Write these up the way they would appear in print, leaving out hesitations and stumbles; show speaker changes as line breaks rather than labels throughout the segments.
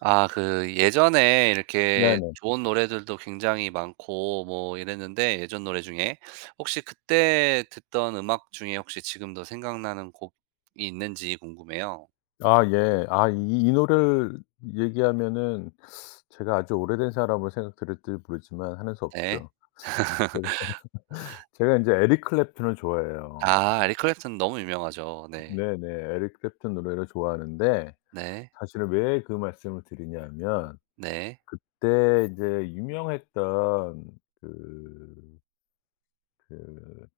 아 그 예전에 이렇게
네네.
좋은 노래들도 굉장히 많고 뭐 이랬는데 예전 노래 중에 혹시 그때 듣던 음악 중에 혹시 지금도 생각나는 곡이 있는지 궁금해요.
아 예. 이 노래를 얘기하면은 제가 아주 오래된 사람으로 생각될지 모르지만 하는 수
네.
없죠. 제가 제가 인제 에릭 클랩튼을 좋아해요.
아 에릭 클랩튼 너무 유명하죠. 네.
네네. 에릭 클랩튼 노래를 좋아하는데
네.
사실은 왜 그 말씀을 드리냐면
네.
그때 이제 유명했던 그 그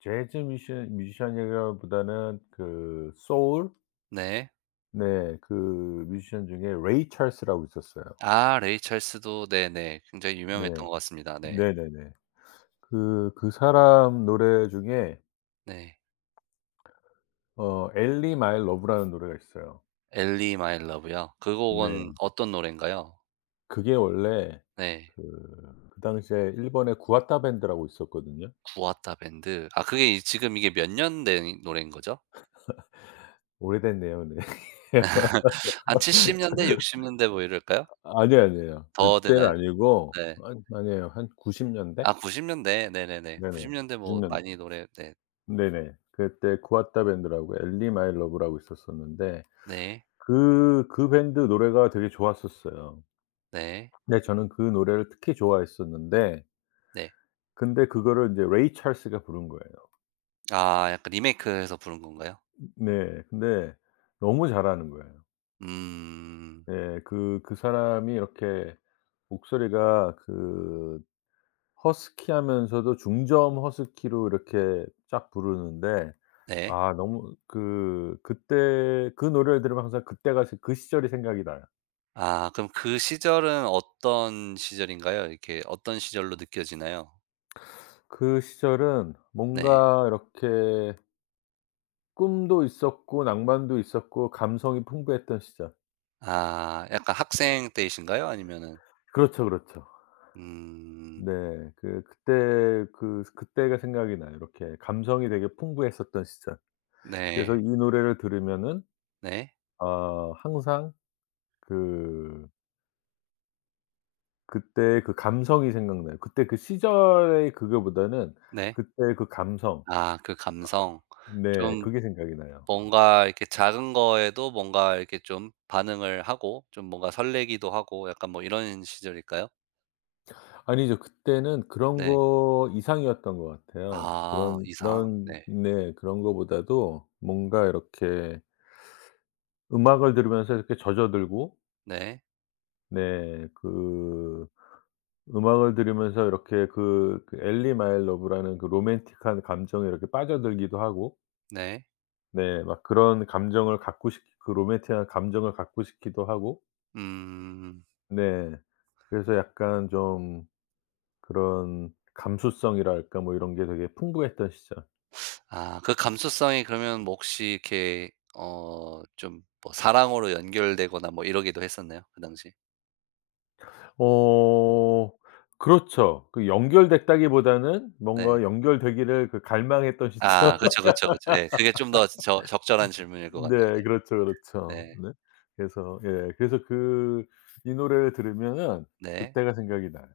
재즈 뮤지션이라기보다는 그 소울?
네.
네. 그 뮤지션 중에 레이 찰스라고 있었어요.
아 레이 찰스도 네네. 굉장히
네.
유명했던 것 같습니다. 네.
네네네. 그 사람 노래 중에
네.
엘리 마이 러브라는 노래가 있어요.
엘리 마이 러브요. 그 곡은
네.
어떤 노래인가요?
그게 원래
네.
그 그 당시에 일본의 구아타 밴드라고 있었거든요.
구아타 밴드. 아 그게 이 지금 이게 몇 년 된 노래인 거죠?
오래됐네요. 네.
한 70년대, 60년대 뭐 이럴까요?
아니에요, 아니에요.
더
그때는
되나요?
아니고
네.
아니에요. 한 90년대 년대?
아 90년대. 네네네.
네네.
90년대
90
뭐
년
많이 노래 네.
대 네네. 그때 구아타 밴드라고 엘리 마이 러브라고 있었었는데
네.
그 밴드 노래가 되게 좋았었어요.
네.
근데 저는 그 노래를 특히 좋아했었는데
네.
근데 그거를 이제 레이 찰스가 부른 거예요.
아 약간 리메이크해서 부른 건가요?
네. 근데 너무 잘하는 거예요.
음.
예. 그 사람이 이렇게 목소리가 그 허스키하면서도 중저음 허스키로 이렇게 쫙 부르는데
네.
아 너무 그 그때 그 노래를 들으면 항상 그때가 시 그 시절이 생각이 나요.
아 그럼 그 시절은 어떤 시절인가요? 이렇게 어떤 시절로 느껴지나요?
그 시절은
네.
뭔가 이렇게 꿈도 있었고 낭만도 있었고 감성이 풍부했던 시절.
아 약간 학생 때이신가요? 아니면은
그렇죠, 그렇죠.
음.
네. 그때 그때가 생각이 나요. 이렇게 감성이 되게 풍부했었던 시절. 그래서 이
네.
노래를 들으면은
네.
아 항상 그 그때의 그 감성이 생각나요. 그때 그 시절의 그거보다는
네.
그때의 그 감성.
아 그 감성.
네.
좀
그게 생각이 나요.
뭔가 이렇게 작은 거에도 뭔가 이렇게 좀 반응을 하고 좀 뭔가 설레기도 하고 약간 뭐 이런 시절일까요?
아니죠. 그때는 그런
네.
거 이상이었던 것 같아요.
아
그런
이상.
그런
네.
네. 그런 거보다도 뭔가 이렇게 음악을 들으면서 이렇게 젖어들고
네.
네. 그 음악을 들으면서 이렇게 그 엘리 마이 러브라는 그 로맨틱한 감정에 이렇게 빠져들기도 하고
네.
네 막 그런 감정을 갖고 싶 그 로맨틱한 감정을 갖고 싶기도 하고
음.
네 그래서 약간 좀 그런 감수성이랄까 뭐 이런 게 되게 풍부했던 시절.
아 그 감수성이 그러면 뭐 혹시 이렇게 어 좀 뭐 사랑으로 연결되거나 뭐 이러기도 했었나요? 그 당시?
어 그렇죠. 그 연결됐다기보다는
네.
뭔가 연결되기를 그 갈망했던
아
시절.
그쵸, 그쵸, 그쵸. 예. 그게 좀 더 적절한 질문일 것 같네요.
네. 그렇죠,
네.
그렇죠.
네.
네. 그래서 예 그래서 그 이 노래를 들으면은
네.
그때가 생각이 나요.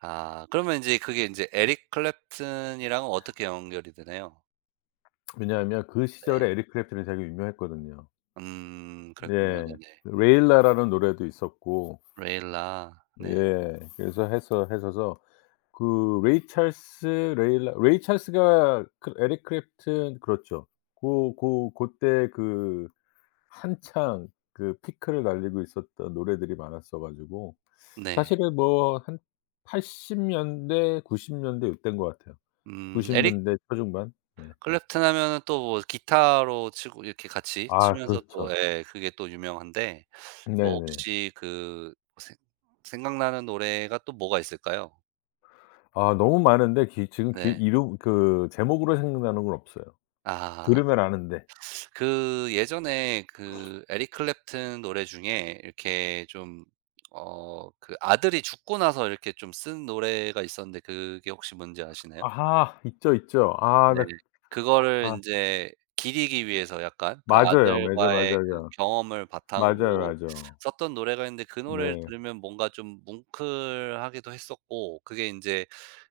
아 그러면 이제 그게 이제 에릭 클랩튼이랑은 어떻게 연결이 되나요?
왜냐하면 그 시절에
네.
에릭 클랩튼이 되게 유명했거든요.
그랬군요.
예.
네네.
레일라라는 노래도 있었고
레일라. 네.
예 그래서 해서 해서서 그 레이 찰스가 그 에릭 클랩튼 그렇죠. 고 고 고때 그 한창 그 피크를 달리고 있었던 노래들이 많았어 가지고
네.
사실은 뭐 한 80 년대 90 년대 요때인 것 같아요. 90
에릭
년대 초중반. 네.
클랩튼 하면은 또 뭐 기타로 치고 이렇게 같이
아
치면서 또
그렇죠.
예 그게 또 유명한데 뭐
네네.
혹시 그 생 생각나는 노래가 또 뭐가 있을까요?
아 너무 많은데 기 지금 기
네.
이름 그 제목으로 생각나는 건 없어요.
아
들으면 아는데.
그 예전에 그 에릭 클랩튼 노래 중에 이렇게 좀 어 그 아들이 죽고 나서 이렇게 좀 쓴 노래가 있었는데 그게 혹시 뭔지 아시나요?
아하. 있죠, 있죠. 아
네.
나
그거를
아
인제 기리기 위해서 약간 그
맞아요. 맞아,
아들과의 그
맞아요.
경험을
맞아요,
바탕으로
맞아요.
썼던 노래가 있는데 그 노래를
네.
들으면 뭔가 좀 뭉클하기도 했었고 그게 인제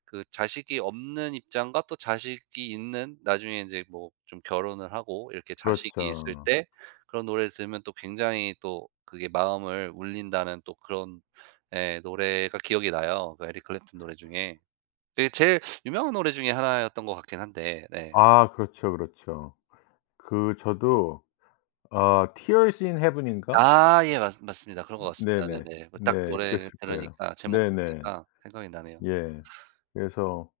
그 자식이 없는 입장과 또 자식이 있는 나중에 인제 뭐 좀 결혼을 하고 이렇게 자식이 있을
그렇죠.
때 그런 노래를 들으면 또 굉장히 또 그게 마음을 울린다는 또 그런 예 노래가 기억이 나요, 그 에릭 클랩튼 노래 중에. 그 제일 유명한 노래 중에 하나였던 것 같긴 한데 네.
아 그렇죠, 그렇죠. 그 저도 아 Tears in Heaven인가?
아 예 맞 맞습니다. 그런 것 같습니다.
네네.
네네. 뭐 딱
네
노래
그랬을 거예요.
들으니까 제목
네네.
들으니까 생각이 나네요.
예. 그래서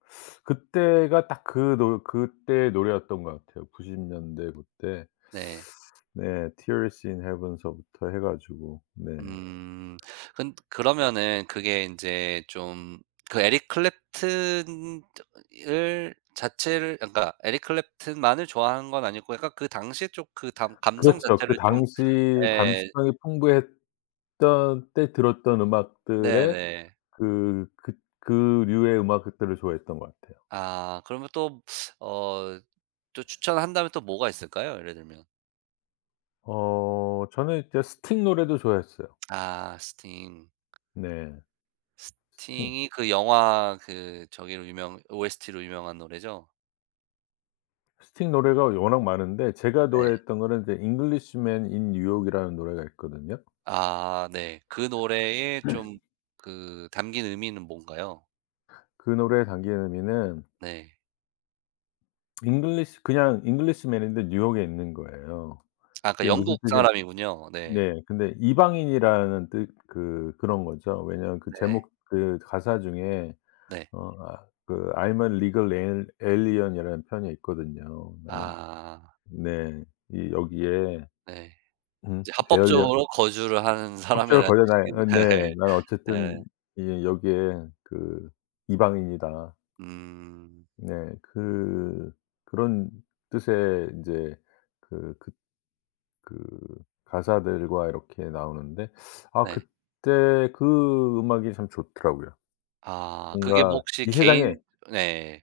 그때가 딱 그 노 그때의 노래였던 것 같아요. 90 년대 그때.
네.
네. Tears in Heaven 서부터 해 가지고 네.
음. 근 그러면은 그게 인제 좀 그 에릭 클랩튼 을 자체를 그러니까 에릭 클랩튼만을 좋아하는 건 아니고 약간 그 당시에 좀 그 감 감성
그렇죠. 그
자체를 좀
당시
예.
감수성이 풍부했던 때 들었던 음악들의
네네.
그 그 그 류의 음악들을 좋아했던 것 같아요.
아 그러면 또 어 또 추천한다면 또 뭐가 있을까요? 예를 들면?
저는 이제 스팅 노래도 좋아했어요.
아 스팅.
네. 스팅
스팅이 그 영화 그 저기로 유명 OST로 유명한 노래죠?
스틱 노래가 워낙 많은데 제가
네.
노래했던 거는 이제 잉글리시맨 인 뉴욕이라는 노래가 있거든요.
아 네. 그 노래에 좀 그 담긴 의미는 뭔가요?
그 노래의 담긴 의미는
네.
잉글리시 그냥 잉글리시맨인데 뉴욕에 있는 거예요.
아 그러니까
그게 무슨
영국
뜻이
사람이군요. 네.
네. 근데 이방인이라는 뜻 그런 거죠. 왜냐하면 그
네.
제목 그 가사 중에
네.
그 "I'm a legal al alien이라는 편이 있거든요. 나는"
아
네. 이 여기에
네.
음.
이제
에얼리언
합법적으로 거주를 하는
협조를
사람이라는
걸려나요?
뜻이긴
네. 난
네. 네.
어쨌든 이 여기에 그 이방인이다.
음
네. 그 그런 뜻의 인제 그 그 그 가사들과 이렇게 나오는데 아
네.
그때 그 음악이 참 좋더라고요.
아 그게 뭐
뭔가
혹시
이 세상에
개인 네.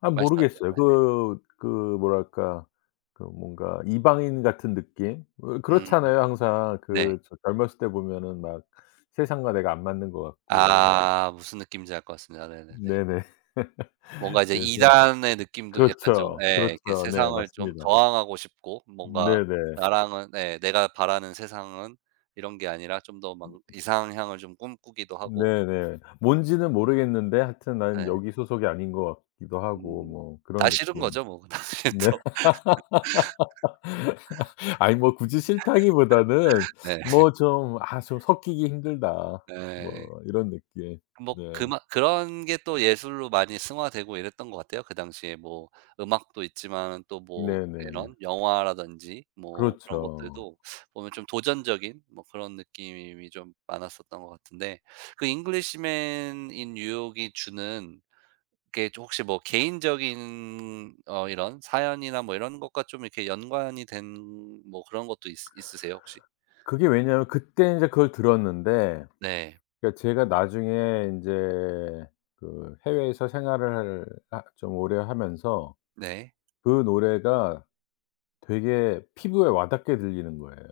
아
말씀하세요.
모르겠어요.
네네.
그 뭐랄까 그 뭔가 이방인 같은 느낌? 왜
음
그렇잖아요. 항상
네.
그 저 젊었을 때 보면은 막 세상과 내가 안 맞는 것 같고
아 무슨 느낌인지 알 것 같습니다. 네네네.
네네.
뭔가 이제
그래서
이단의 느낌도 약간 좀
그렇죠.
예 이렇게
그렇죠. 네
세상을 좀
맞습니다.
저항하고 싶고 뭔가
네네.
나랑은 예 '내가 바라는 세상은 이런 게 아니라 좀 더 막 이상향을 좀 꿈꾸기도 하고.'
네네. 뭔지는 모르겠는데 하여튼 '나는
예.
여기 소속이 아닌 것 같기도 하고.'
음.
뭐
다
그런
싫은
느낌.
거죠 뭐. 사실
네.
또.
아니 뭐 굳이 싫다기보다는
네.
뭐 좀 '아 좀 섞이기 힘들다.'
예.
뭐 이런 느낌.
뭐
네.
그마 그런 게 또 예술로 많이 승화되고 이랬던 것 같아요. 그 당시에 뭐 음악도 있지만 또 뭐
네네.
이런 영화라든지 뭐 그런
그렇죠.
것들도 보면 좀 도전적인 뭐 그런 느낌이 좀 많았었던 것 같은데 그 잉글리시맨 인 뉴욕이 주는 게좀 혹시 뭐 개인적인 어 이런 사연이나 뭐 이런 것과 좀 이렇게 연관이 된 뭐 그런 것도 있 있으세요 혹시?
그게 왜냐하면 그때 이제 그걸 들었는데
네.
그러니까 제가 나중에 인제 그 해외에서 생활을 하 좀 오래 하면서
네.
그 노래가 되게 피부에 와닿게 들리는 거예요.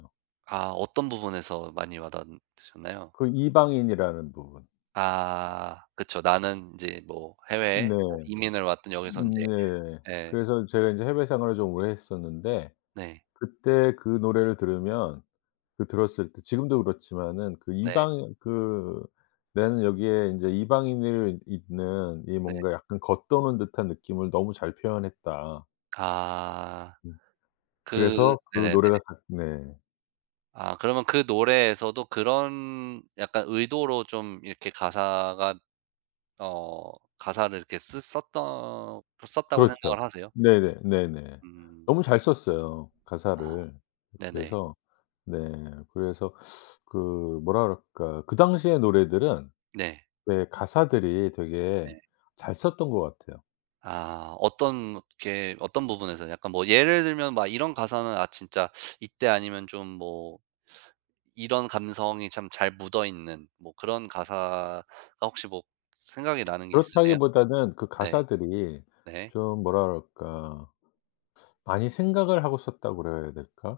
아 어떤 부분에서 많이 와닿으셨나요?
그 이방인이라는 부분.
아 그쵸. 나는 이제 뭐 해외에
네.
뭐 이민을 왔든 여기서 인제
네.
예.
그래서 제가 인제 해외 생활을 좀 오래 했었는데
네.
그때 그 노래를 들으면 그 들었을 때 지금도 그렇지만은 그
네.
이방 그 나는 여기에 인제 이방인으로 있는 이
네.
뭔가 약간 겉도는 듯한 느낌을 너무 잘 표현했다.
아.
음.
그
그래서 그
네네네.
노래가 사 네.
아 그러면 그 노래에서도 그런 약간 의도로 좀 이렇게 가사가 어 가사를 이렇게 쓰 썼던 썼다고
그렇죠.
생각을 하세요?
네네. 네네.
음.
너무 잘 썼어요,
아
가사를.
네네.
그래서 네. 그래서 그 뭐라 그럴까. 그 당시의 노래들은
네.
네 가사들이 되게
네.
잘 썼던 것 같아요.
아 어떤 게 어떤 부분에서 약간 뭐 예를 들면 막 이런 가사는 '아 진짜 이때 아니면 좀뭐 이런 감성이 참 잘 묻어 있는 뭐 그런 가사가 혹시 뭐 생각이 나는 게 있으세요?'
그렇다기보다는 그
네.
가사들이
네.
좀 뭐라 그럴까. 많이 생각을 하고 썼다고 그래야 될까?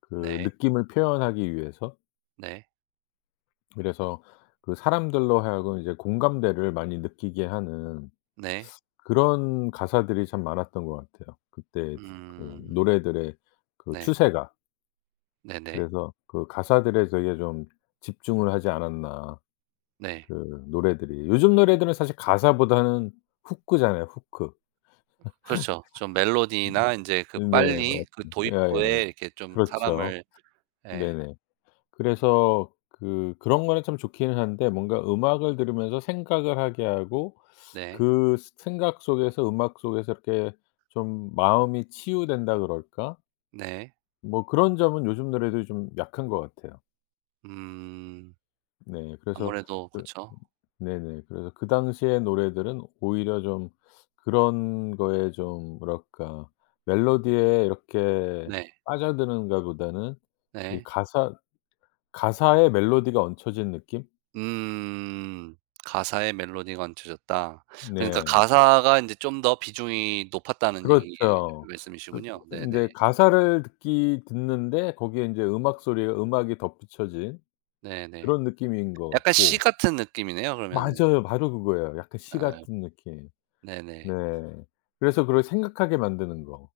그
네.
느낌을 표현하기 위해서.
네.
그래서 그 사람들로 하여금 이제 공감대를 많이 느끼게 하는
네.
그런 가사들이 참 많았던 것 같아요. 그때 그
음.
노래들의 그
네.
추세가.
네네.
그래서 그 가사들에 되게 좀 집중을 하지 않았나
네.
그 노래들이. 요즘 노래들은 사실 가사보다는 후크잖아요, 후크.
그렇죠. 좀 멜로디나 인제 그
네.
빨리
맞습니다.
그 도입부에
예예.
이렇게 좀
그렇죠.
사람을 예.
네네. 그래서 그런 거는 참 좋기는 한데 뭔가 음악을 들으면서 생각을 하게 하고
네.
그 생각 속에서 음악 속에서 이렇게 좀 마음이 치유된다 그럴까?
네.
뭐 그런 점은 요즘 노래도 좀 약한 것 같아요.
음.
네. 그래서
아무래도
그
그쵸.
네네. 그래서 그 당시의 노래들은 오히려 좀 그런 거에 좀 뭐랄까 멜로디에 이렇게
네.
빠져드는가 보다는 이
네.
가사 가사에 멜로디가 얹혀진 느낌?
음. 가사에 멜로디가 얹혀졌다. 그러니까 네.
네.
가사가 인제 좀 더 비중이 높았다는 얘기 예,
그렇죠. 그
말씀이시군요. 네네.
인제 가사를 듣기 듣는데 거기에 인제 음악이 덧붙여진
네네.
그런 느낌인 것
약간 시
같고
같은 느낌이네요 그러면은. 예.
맞아요. 바로 그거예요. 약간 시 같은 느낌. 네.
네네.
그래서 그걸 생각하게 만드는 거.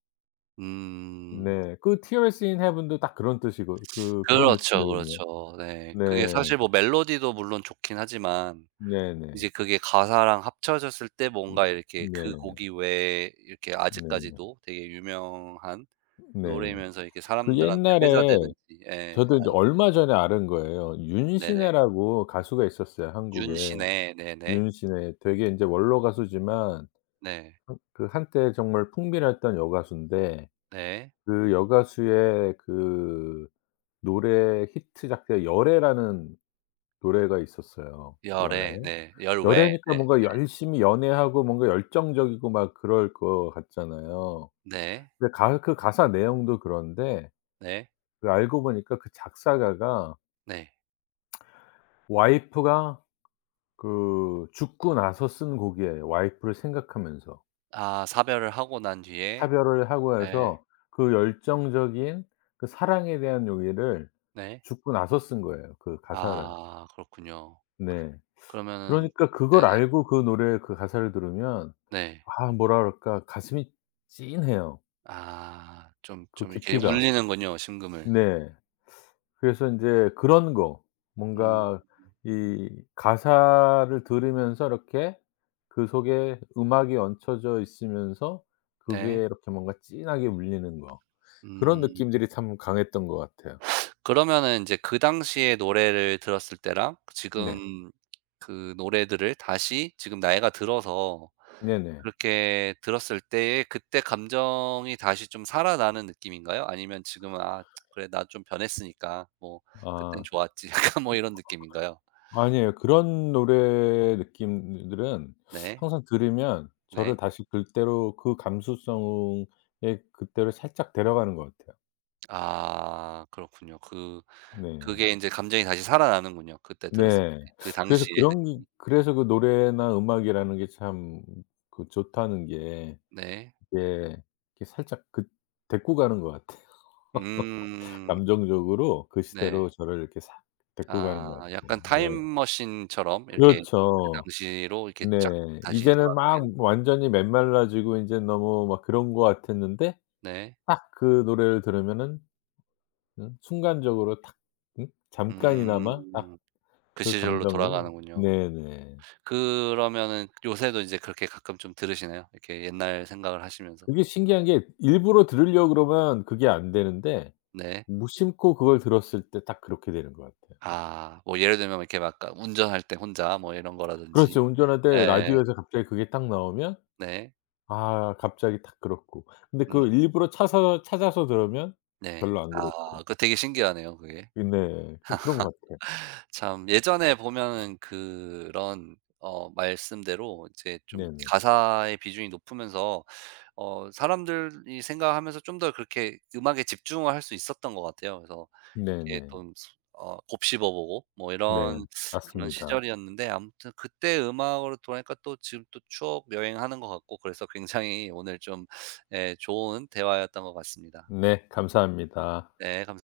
음.
네. 그 Tears in Heaven도 딱 그런 뜻이고 그 그런
그렇죠,
느낌이거든요.
그렇죠. 네. 그게
네.
사실 뭐 멜로디도 물론 좋긴 하지만 이제
네네.
그게 가사랑 합쳐졌을 때
음
뭔가 이렇게 그
네.
곡이 왜 이렇게
네.
아직까지도 되게 유명한
네.
노래면서 이렇게
그
사람들한테
옛날에
회자되는지 예. 아
저도 인제 얼마 전에 알은 거예요.
네네.
윤신혜라고 가수가 있었어요, 한국에.
윤신의 네네.
윤신혜. 되게 인제 원로 가수지만
네.
한 그 한때 정말 풍미했던 여가수인데
네.
그 여가수의 그 노래 히트작 때 열애라는 노래가 있었어요. 열애.
열애 네. 열외
열애니까
네.
뭔가 열심히 연애하고 뭔가 열정적이고 막 그럴 것 같잖아요.
네.
근데 가 그 가사 내용도 그런데
네.
그 알고 보니까 그 작사가가
네.
와이프가 그 죽고 나서 쓴 곡이에요, 와이프를 생각하면서.
아 사별을 하고 난 뒤에
차별을 하고
네.
해서 그 열정적인 그 사랑에 대한 용기를
네.
죽고 나서 쓴 거예요, 그 가사를.
아 그렇군요.
네.
그러면은
그러니까 그걸
네네.
알고 그 노래의 그 가사를 들으면
네.
아 뭐라 그럴까 가슴이 찐해요
아 좀
그
좀 이렇게
깊이가.
울리는군요, 심금을.
네. 그래서 인제 그런 거
음
뭔가 이 가사를 들으면서 이렇게 그 속에 음악이 얹혀져 있으면서 그게
네.
이렇게 뭔가 진하게 울리는 거. 그런
음.
느낌들이 참 강했던 것 같아요.
그러면은 이제 그 당시에 노래를 들었을 때랑
네.
지금 그 노래들을 다시 지금 나이가 들어서
네네.
그렇게 들었을 때의 그때 감정이 다시 좀 살아나는 느낌인가요? 아니면 지금은 '아 그래 나 좀 변했으니까 뭐 그땐
아.
좋았지.' 약간 뭐 이런 느낌인가요?
아니에요. 그런 노래 느낌들은
네.
항상 들으면 저를
네.
다시 그때로 그 감수성에 그때로 살짝 데려가는 것 같아요.
아 그렇군요. 그
네.
그게 인제 감정이 다시 살아나는군요. 그때 들었을 때
네.
그
그래서
당시의
그런 게
느낌이.
그래서 그 노래나 음악이라는 게 참 그 좋다는 게
네.
이게 이렇게 살짝 그 데리고 가는 것 같아요.
음.
감정적으로 그 시대로
네.
저를 이렇게 싹 데리고 가는 것
아
같아요.
약간
네.
타임머신처럼 이렇게 그
그렇죠.
당시로 이렇게
네.
쫙 다시
이제는 막
돌아가는
완전히 메말라지고 인제 너무 막 그런 것 같았는데
네.
딱 그 노래를 들으면은 순간적으로 탁
음.
잠깐이나마 딱
그
그
시절로
감정이
돌아가는군요.
네네.
그러면은 요새도 이제 그렇게 가끔 좀 들으시나요? 이렇게 옛날 생각을 하시면서?
그게 신기한 게 일부러 들으려고 그러면 그게 안 되는데
네.
무심코 그걸 들었을 때 딱 그렇게 되는 것 같아요.
아 뭐 예를 들면 이렇게 막 아 운전할 때 혼자 뭐 이런 거라든지.
그렇죠. 운전할 때
예.
라디오에서 갑자기 그게 딱 나오면
네.
아 갑자기 딱 그렇고. 근데
음
그걸 일부러 차서 찾아서 들으면
네.
별로 안 그렇고.
아 그거 되게 신기하네요 그게.
네. 좀 그런 것 같아요.
참 예전에 보면은 그런 어 말씀대로 이제 좀
네네.
가사의 비중이 높으면서 어 사람들이 생각하면서 좀 더 그렇게 음악에 집중을 할 수 있었던 것 같아요. 그래서 이게
네네.
좀 스 어 곱씹어 보고 뭐
네.
이런 그런
맞습니다.
시절이었는데 아무튼 그때 음악으로 돌아가니까 또 지금 또 추억 여행하는 것 같고 그래서 굉장히 오늘 좀 예 좋은 대화였던 것 같습니다.
네. 감사합니다.
네. 감사합니다